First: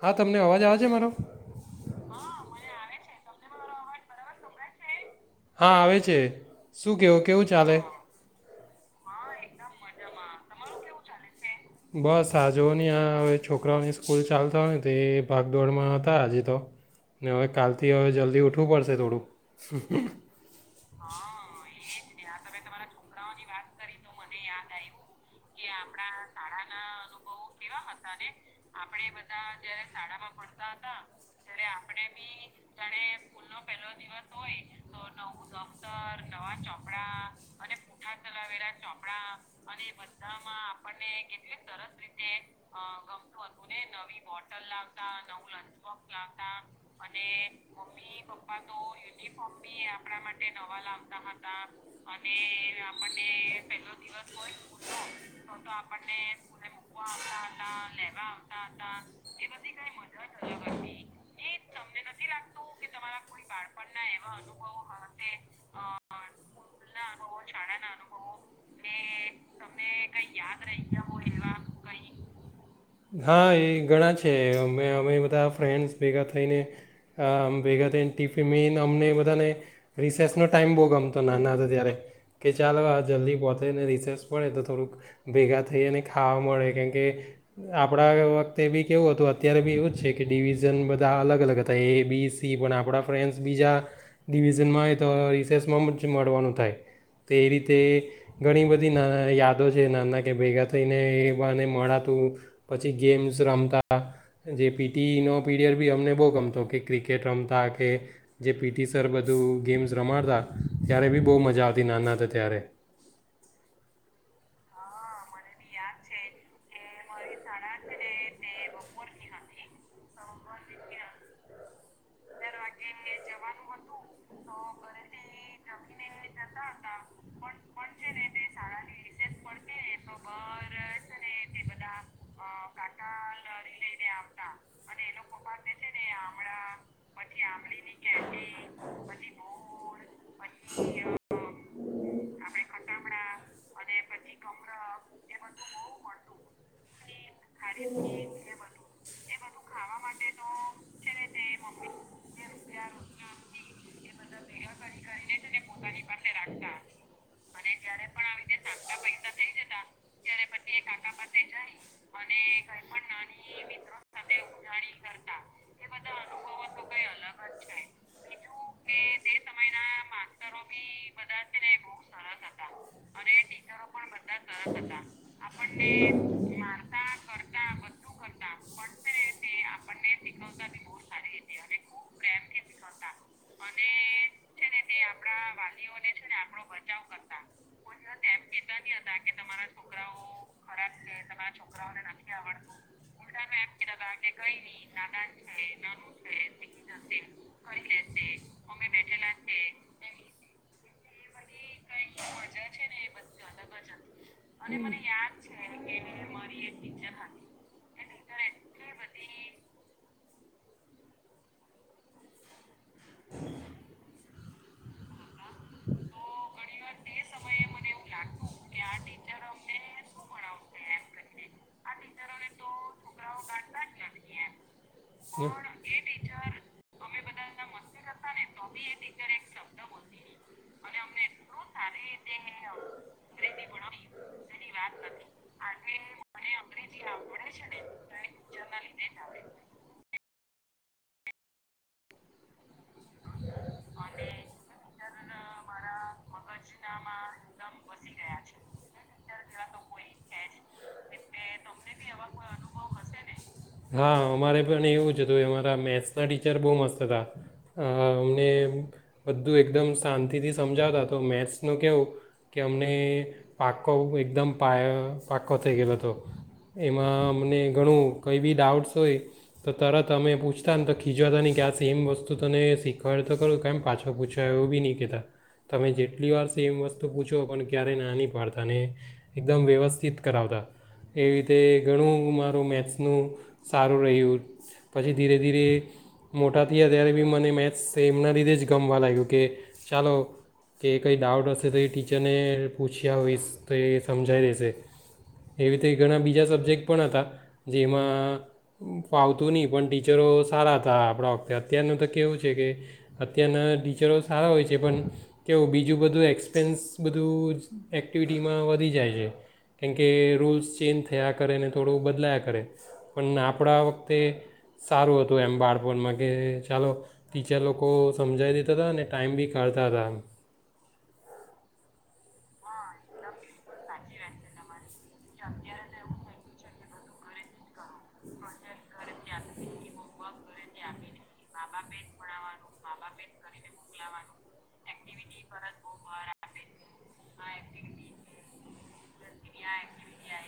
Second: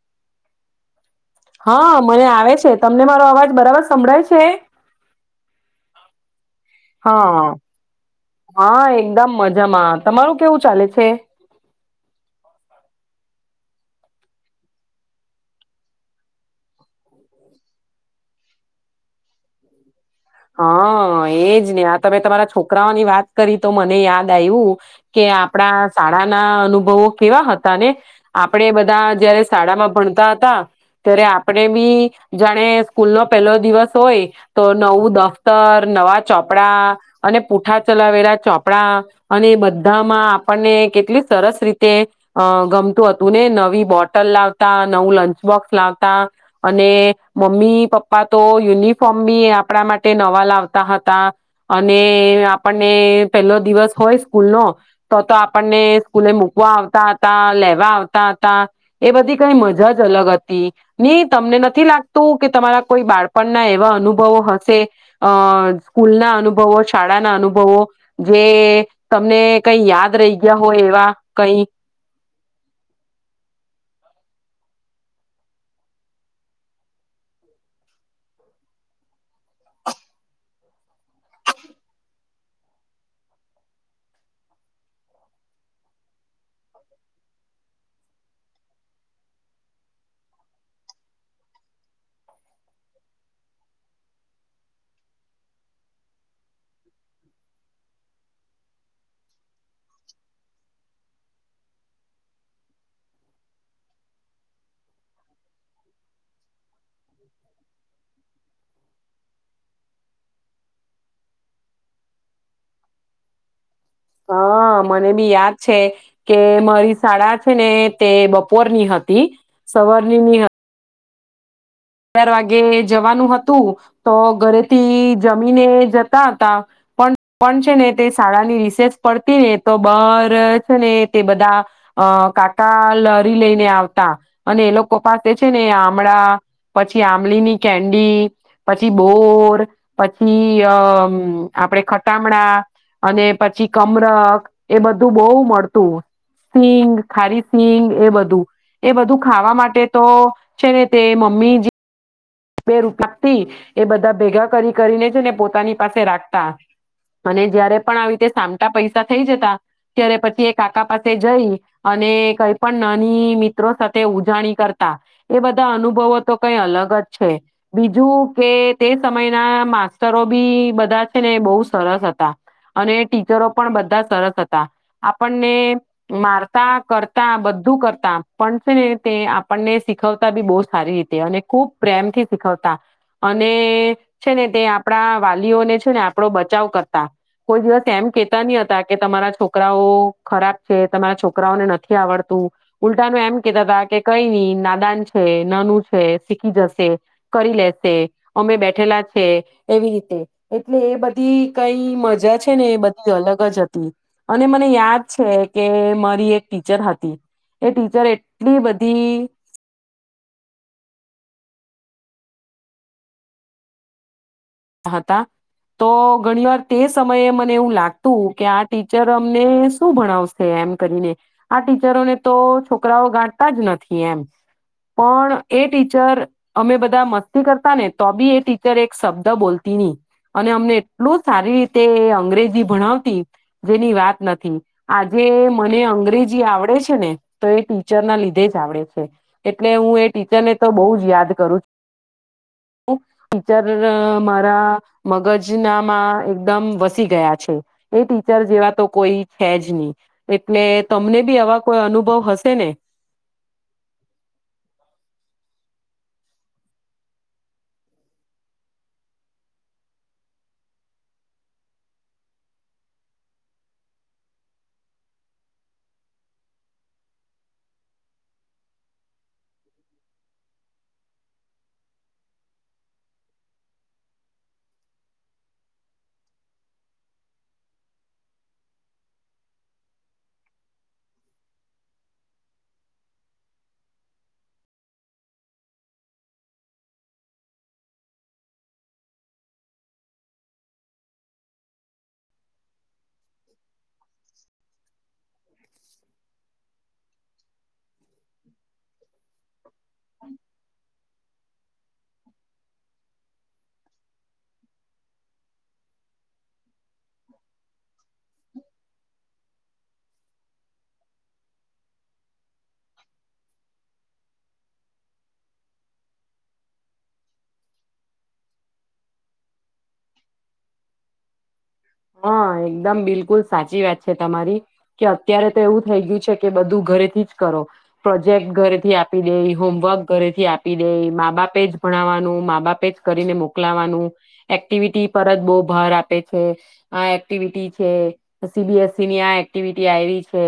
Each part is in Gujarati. હા તમને અવાજ આવે છે મારો. હા મને આવે છે તમને મારો અવાજ. બરાબર સંભળાય છે? હા આવે છે. શું કેવું હા કેવું ચાલે. હા એકદમ મજામાં તમારું કેવું ચાલે છે. બસ આ જોઓ ની આ હવે છોકરાઓની સ્કૂલ ચાલ થવાની તો એ ભાગદોડમાં હતા આજે તો ને હવે કાલથી હવે જલ્દી ઊઠવું પડશે થોડું. હા એજ ને આ તમે તમારા છોકરાઓની વાત કરી તો મને યાદ આવ્યું કે આપણા શાળાના અનુભવો કેવા હતા ને. આપણે બધા જયારે શાળામાં ભણતા હતા ત્યારે આપણે બી જાણે સ્કૂલ નો પહેલો દિવસ હોય તો નવું. દફતર, નવા ચોપડા અને પૂઠા ચલાવેલા ચોપડા અને એ બધામાં આપણને કેટલી સરસ રીતે અ ગમતું હતું. નવી બોટલ લાવતા, નવું લંચ બોક્સ લાવતા અને મમ્મી પપ્પા તો યુનિફોર્મ બી આપણા માટે. તે નવા લાવતા હતા અને આપણને પેલો દિવસ હોય સ્કૂલનો તો તો આપણને સ્કૂલે મૂકવા આવતા હતા લેવા આવતા. તા. એ બધી કઈ મજા જ અલગ હતી ની તમને નથી લાગતું કે તમારા કોઈ બાળપણના એવા અનુભવો હશે. અ સ્કૂલના અનુભવો શાળાના અનુભવો જે તમને કઈ યાદ રહી ગયા હોય એવા કઈ. હા એ ઘણા છે અમે અમે બધા ફ્રેન્ડ્સ ભેગા થઈને ભેગા થઈને ટિફિન મેને અમને બધાને રિસેસનો ટાઈમ બહુ ગમતો નાના હતો ત્યારે કે ચાલ આ જલ્દી પહોંતેને રિસેસ મળડે તો થોડુંક ભેગા થઈને ખાવા મળે કેમકે આપણા વખતે બી કેવું હતું અત્યારે બી એવું જ છે કે ડિવિઝન બધા અલગ-અલગ હતા એ, બી, સી પણ આપણા ફ્રેન્ડ્સ બીજા ડિવિઝનમાં હોય તો રિસેસમાં જ મળવાનું થાય તો એ રીતે ઘણી બધી ના યાદો છે નાના કે ભેગા થઈને એ બાને મળાતું. પછી ગેમ્સ રમતા જે પીટીનો પીરિયડ બી અમને બહુ ગમતો કે ક્રિકેટ રમતા કે જે પીટી સર બધું ગેમ્સ રમાડતા ત્યારે બી બહુ મજા આવતી નાના હતા ત્યારે. હ મને બી યાદ છે કે મારી શાળા છે ને તે બપોરની હતી સવારની ની હતી. અગાર વાગે જવાનું હતું તો ઘરેથી જમીને જતા હતા પણ. પણ છે ને તે શાળાની રિસેસ પડતી ને તો બાર છે ને તે બધા અ કાકા લારી લઈને આવતા અને એ લોકો પાસે છે ને આમળા. પછી આંમલીની કેન્ડી પછી બોર પછી અ મ આપડે ખટામણા. અને પછી કમરક એ બધું બહુ મળતું, સિંગ ખારી સિંગ એ બધું એ બધું ખાવા માટે તો છે ને તે મમ્મી જ એ બધા ભેગા કરી કરીને છે ને પોતાની પાસે રાખતા અને જયારે પણ કરીને છે ને પોતાની પાસે રાખતા અને જ્યારે પણ આવી રીતે સામટા પૈસા થઈ જતા ત્યારે પછી એ કાકા પાસે જઈ અને કઈ પણ નાની મિત્રો સાથે ઉજાણી કરતા એ બધા અનુભવો તો કઈ અલગ જ. છે બીજું કે તે સમયના માસ્ટરો બી બધા છે ને બહુ છે છે બીજું કે તે સમય ન માસ્ટરો બી બધા છે ને બહુ સરસ હતા અને ટીચરો પણ બધા સરસ હતા આપણને મારતા કરતા બધું કરતા પણ છે ને તે આપણને શીખવતા બી બહુ સારી રીતે અને ખુબ પ્રેમ થી શીખવતા અને છે ને તે આપણા વાલીઓને છે ને આપડો બચાવ કરતા, કોઈ દિવસ એમ કહેતા નહી હતા કે તમારા છોકરાઓ ખરાબ છે તમારા છોકરાઓને નથી આવડતું ઉલટા ન એમ કહેતા તા કે કઈ નહી નાદાન છે, નાનું છે શીખી જશે. છે કરી લેશે, અમે બેઠેલા છીએ. એવી રીતે એટલે એ બધી કઈ મજા છે ને એ બધી અલગ જ હતી અને મને યાદ છે કે મારી એક ટીચર હતી એ ટીચર એટલી બધી હતા તો ઘણી વાર તે સમયે મને એવું લાગતું કે આ ટીચર અમને શું ભણાવશે, એમ કરીને આ ટીચરોને તો છોકરાઓ ગાઠતા જ નથી એમ. પણ હમ. એ ટીચર અમે બધા મસ્તી કરતા ને તો બી એ ટીચર એક શબ દ બોલતી નહી અને અમને એટલું જ સારી રીતે અંગ્રેજી ભણાવતી જેની વાત નથી આજે મને અંગ્રેજી આવડે છે ને તો એ ટીચર ના લીધે જ આવડે છે એટલે હું એ ટીચરને તો બહું જ યાદ કરું છુ ટીચર. દ મારા મગજ નામાં એકદમ વસી ગયા છે. એ ટીચર જેવા તો કોઈ છે જ નહી. એટલે તમને બી આવા કોઈ અનુભવ હશે ને. હા અમારે પણ એવું જ હતું અમારા મેથ્સના ટીચર બહુ મસ્ત હતા અમને બધું એકદમ શાંતિથી સમજાવતા તો મેથ્સનું કેવું કે અમને પાકો એકદમ પા પાક્કો થઈ ગયેલો હતો એમાં અમને ઘણું. કંઈ બી ડાઉટ્સ હોય તો તરત તમે પૂછતા ને તો ખીજવાતા નહીં કે આ સેમ વસ્તુ તને શીખવાડ તો કરો કેમ પાછો પૂછાય એવું બી નહીં કહેતા તમે જેટલી વાર સેમ વસ્તુ પૂછો પણ ક્યારેય ના નં પાડતા ને એકદમ વ્યવસ્થિત કરાવતા એવી રીતે ઘણું મારું મેથ્સ. નું સારું રહ્યું પછી ધીરે ધીરે મોટા થયા ત્યારે બી મને મેથ્સ એ એમના લીધે જ ગમવા લાગ્યું કે ચાલો કે કંઈ ડાઉટ હશે તો એ ટીચરને પૂછ્યાવીશ તો એ સમજાઈ દેશે એવી રીતે ઘણા બીજા સબ્જેક્ટ પણ હતા. જેમાં ફાવતું નહી પણ ટીચરો સારા હતા. આપણા વખતે અત્યારનું તો કેવું છે કે અત્યારના [unintelligible] અત્યારનું તો કેવું છે કે અત્યારના ટીચરો સારા હોય છે પણ કેવું બીજું બધું એક્સપેન્સ બધું એક્ટિવિટીમાં વધી જાય છે કેમ કે રૂલ્સ ચેન્જ થયા કરે ને થોડું બદલાયા. પડે પણ આપડા વખતે સારું હતું એમ બાળપણમાં કે ચાલો ટીચર લોકો સમજાવી દેતા હતા અને ટાઈમ બી કાઢતા તા. હા એકદમ બિલકુલ સાચી વાત છે, તમારી કે અત્યારે તો એવું થઈ ગયું છે કે બધું ઘરે થી જ કરો પ્રોજેક્ટ ઘરેથી આપી દે, હોમવર્ક ઘરેથી આપી દે, મા બાપે જ ભણાવવાનું, મા બાપે જ કરીને મોકલાવાનું, એક્ટિવિટી પર જ બહુ ભાર આપે છે. આ એક્ટિવિટી છે સી બી એસ ઇ ની આ એક્ટિવિટી આવી છે,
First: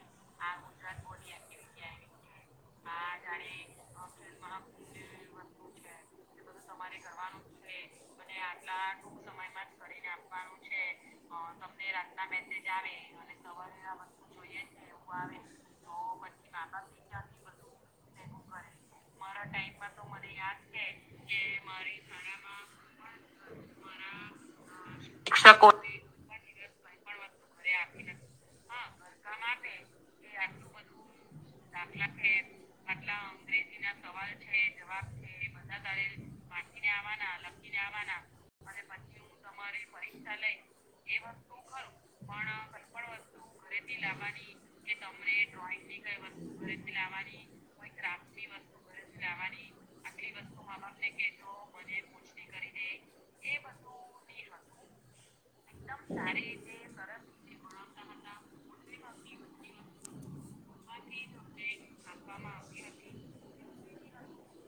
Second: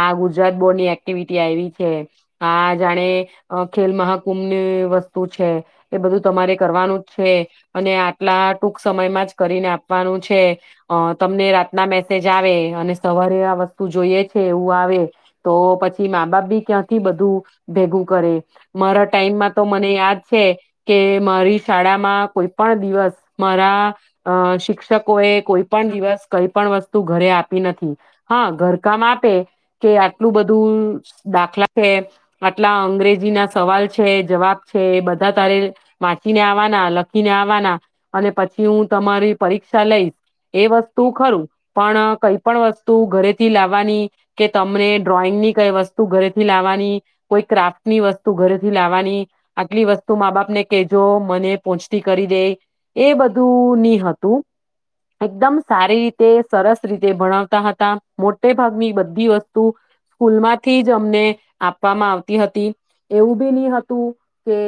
આ ગુજરાત બોર્ડની એક્ટિવિટી આવી છે, આ જાણે ખેલ મહાકુંભની વસ્તુ છે, એ બધું તમારે કરવાનું જ છે. અને આટલા ટૂંક સમયમાં જ કરીને આપવાનું છે. અ તમને રાતના મેસેજ આવે અને સવારે આ વસ્તુ જોઈએ છે, એવું આવે તો પછી મા બાપ બી ક્યાંથી બધું ભેગું કરે. મારા ટાઈમમાં તો મને યાદ છે કે મારી શાળામાં કોઈ પણ પણ દિવસ મારા શિક્ષકો એ કોઈ પણ દિવસ કઈ પણ વસ્તુ ઘરે આપી નથી, હા ઘર કામ આપે કે આટલું બધું દાખલા છે, આટલા અંગ્રેજી ના સવાલ છે જવાબ છે, બધા તારે વાચીને આવાના લખીને વાંચીને આવવાના અને પછી હું તમારી પરીક્ષા લઈશ. વસ્તુ ખરું પણ કઈ પણ વસ્તુ ઘરેથી લાવવાની કે તમને ડ્રોઈંગ ની કઈ વસ્તુ ઘરેથી લાવવાની કોઈ ક્રાફ્ટ ની વસ્તુ ઘરેથી લાવવાની આટલી વસ્તુ મા બાપ ને કેજો મને પહોચતી કરી દેજો એ બધું ની હતું. એકદમ સારી રીતે સરસ રીતે ભણાવતા હતા મોટે ભાગની બધી વસ્તુ સ્કૂલમાંથી જ અમને આપવામાં આવતી હતી. એવું બી નહ હતું કે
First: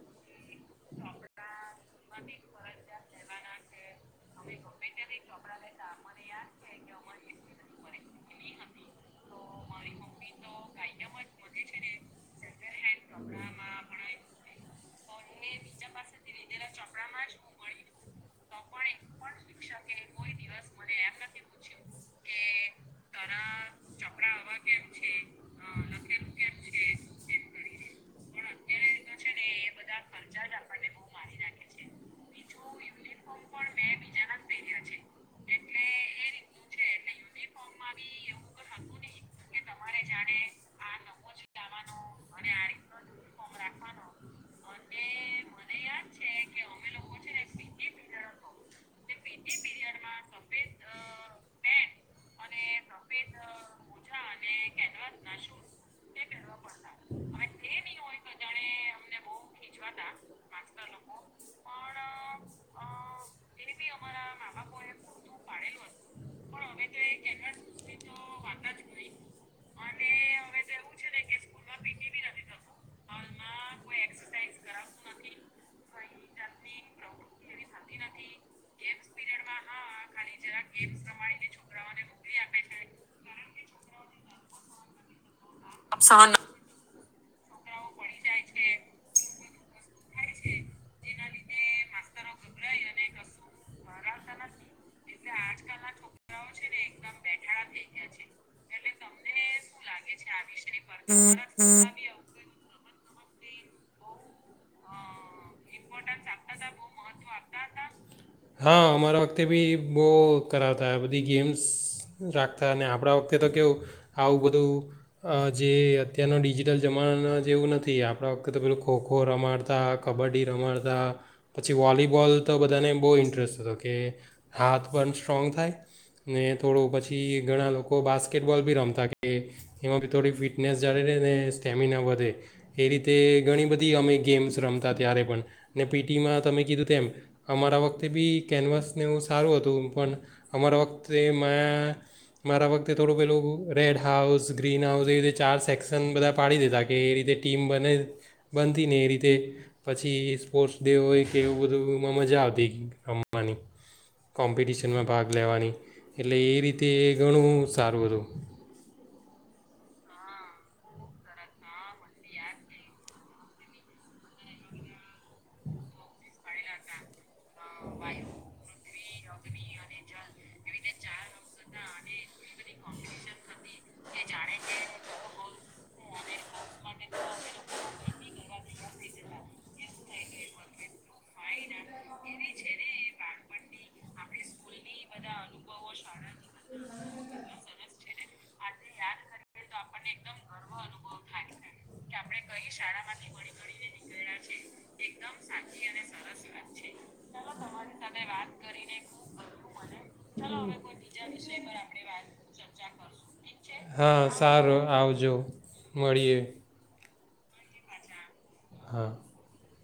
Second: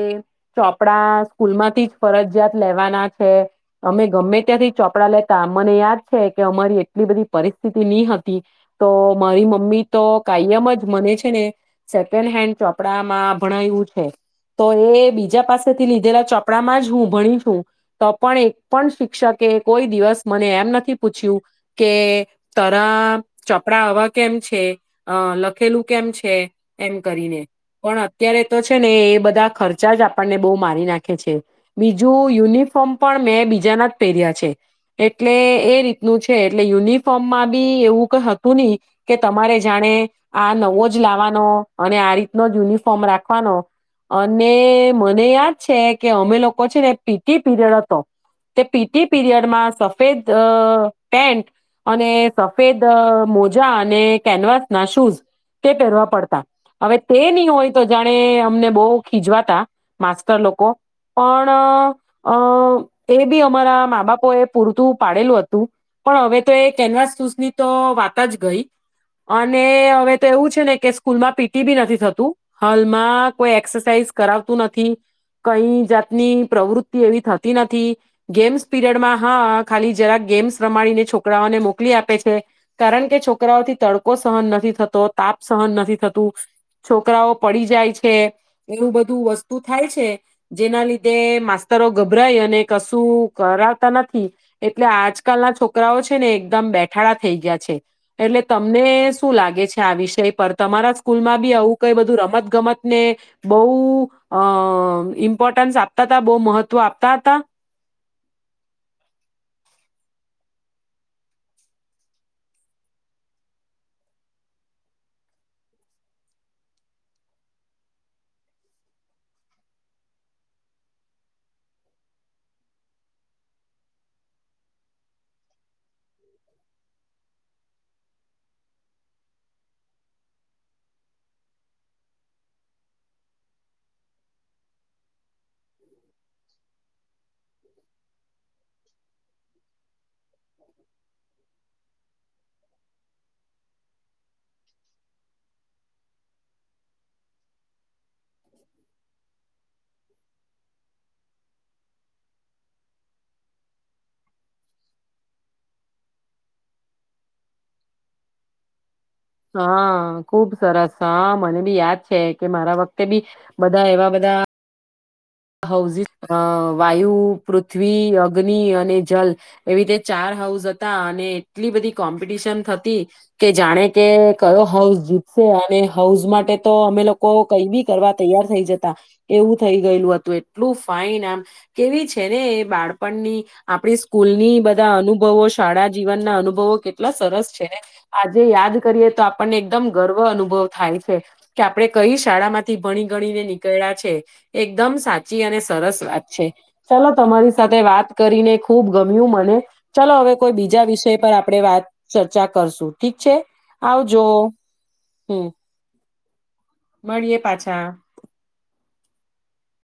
ચોપડા સ્કૂલમાંથી જ ફરજિયાત લેવાના છે, અમે ગમે ત્યાંથી ચોપડા લે મને યાદ છે કે અમારી એટલી બધી પરિસ્થિતિ નહી હતી, તો મારી મમ્મી તો કાયમ જ મને છે ને સેકન્ડ હેન્ડ ચોપડામાં ભણાયું છે, તો એ બીજા પાસેથી લીધેલા ચોપડામાં જ હું ભણી છું. તો પણ એક પણ શિક્ષકે એ કોઈ મને એમ નથી પૂછ્યું કે તરા ચપડા આવા કેમ છે, અ લખેલું કેમ છે એમ કરીને પણ અત્યારે તો છે ને એ બધા ખર્ચા જ આપણને બહુ મારી નાખે છે. બીજું યુનિફોર્મ પણ મેં બીજાના જ પહેર્યા છે. એટલે એ રીતનું છે એટલે યુનિફોર્મમાં બી એવું કઈ હતું નહી કે તમારે જાણે આ નવો જ લાવવાનો અને આ રીતનો જ યુનિફોર્મ રાખવાનો અને મને યાદ છે, કે અમે લોકો તો છે ને પી ટી પીરિયડ હતો, તે પી ટી પીરિયડમાં સફેદ પેન્ટ અને સફેદ મોજા અને કેનવાસ ના શૂઝ તે પહેરવા પડતા હવે તે નહી હોય, તો જાણે અમને બહુ ખીજવાતા માસ્ટર લોકો પણ અ એ બી અમારા મા-બાપ ઓ એ પૂરતું પાડેલું હતું પણ હવે, તો એ કેનવાસૂસની તો વાત જ ગઈ અને હવે તો એવું છે ને કે સ્કૂલમાં પી ટી બી નથી થતું. હાલમાં કોઈ એરસાઝ કરતું નથી કઈ જાતની ની પ્રવૃતિ એવી થતી નથી ગેમ્સ પીરયડ માં હા ખાલી જરાક ગેમ્સ રમાડીને છોકરાઓને મોકલી આપે છે, કારણ કે છોકરાઓથી તડકો સહન નથી થતો તાપ સહન નથી થતું. છોકરાઓ પડી જાય છે એવું બધું વસ્તુ થાય છે, જેના લીધે માસ્તરો ગભરાય અને કશું નથી એટલે આજકાલ ના છોકરાઓ છે, ને એકદમ બેઠાડા થઈ ગયા છે, એટલે તમને શું લાગે છે, આ વિષય પર તમારા સ્કૂલમાં બી આવું કઈ બધું રમત ગમત ને, બૌ અ ઈમ્પોર્ટન્સ ઇમ્પોર્ટન્સ આપતા હતા બહુ મહત્વ આપતા હતા. હા અમારા વખતે બી બહ કરાવતા બધી ગેમ્સ રાખતા અને આપણા વખતે તો કેવું, આવું બધું જે અત્યારનો ડિજીિટલ જમાના જેવું નથી આપણા વખતે તો પેલું ખો ખો રમાડતા, કબડ્ડી રમાડતા, પછી વોલીબોલ તો બધાને બહુ ઇન્ટરેસ્ટ હતો કે, હાથ પણ સ્ટ્રોંગ થાય ને થોડું પછી ઘણા લોકો બાસ્કેટબોલ બી રમતા કે, એમાં બી થોડી ફિટનેસ જાળ રહે ને સ્ટેમિના વધે, એ રીતે ઘણી બધી અમે ગેમ્સ રમતા ત્યારે પણ ને પી ટીમાં તમે કીધું તેમ, અમારા વખતે બી કેનવાસને સારું હતું, પણ અમારા વખતે મા મારા વખતે થોડું પેલું રેડ હાઉસ ગ્રીન હાઉસ એ રીતે ચાર સેક્શન બધા પાડી દેધા કે એ રીતે ટીમ બને, બનતી ને એ રીતે પછી સ્પોર્ટ્સ ડે હોય કે એવું બધુંમાં મજા આવતી રમવાની, કોમ્પિટિશનમાં ભાગ લેવાની, એટલે એ રીતે ઘણું સારું હતું. હા ખુબ સરસ હા મને બી યાદ છે, કે મારા વખતે બી, બધા એવા બધા [unintelligible] વાયુ પૃથ્વી અગ્નિ અને જલ, એવી રીતે ચાર હાઉસ હતા અને એટલી બધી કોમ્પિટિશન થતી, કે જાણે કે કયો હાઉસ જીતશે અને હાઉઝ માટે તો અમે લોકો કઈ બી કરવા તૈયાર થઈ જતા, એવું થઈ ગયેલું હતું. તો એટલું ફાઈન આમ કેવી છે ને એ બાળપણની, આપણી સ્કૂલની બધા અનુભવો શાળા જીવન ના અનુભવો કેટલા સરસ છે, આજે યાદ કરીએ તો આપણને એકદમ ગર્વ અનુભવ થાય છે, કે આપણે કઈ શાળા માંથી ભણી ગણીને નીકળ્યા છે, એકદમ સાચ સરસ વાત છે, ચાલો તમારી સાથે વાત કરીને ખુબ ગમ્યું મને, ચલો હવે કોઈ બીજા વિષય પર આપણે વાત ચર્ચા કરશું ઠીક છે, હા આવજો. સારું આવજો. માળીએ. મળીએે પાછા. હા.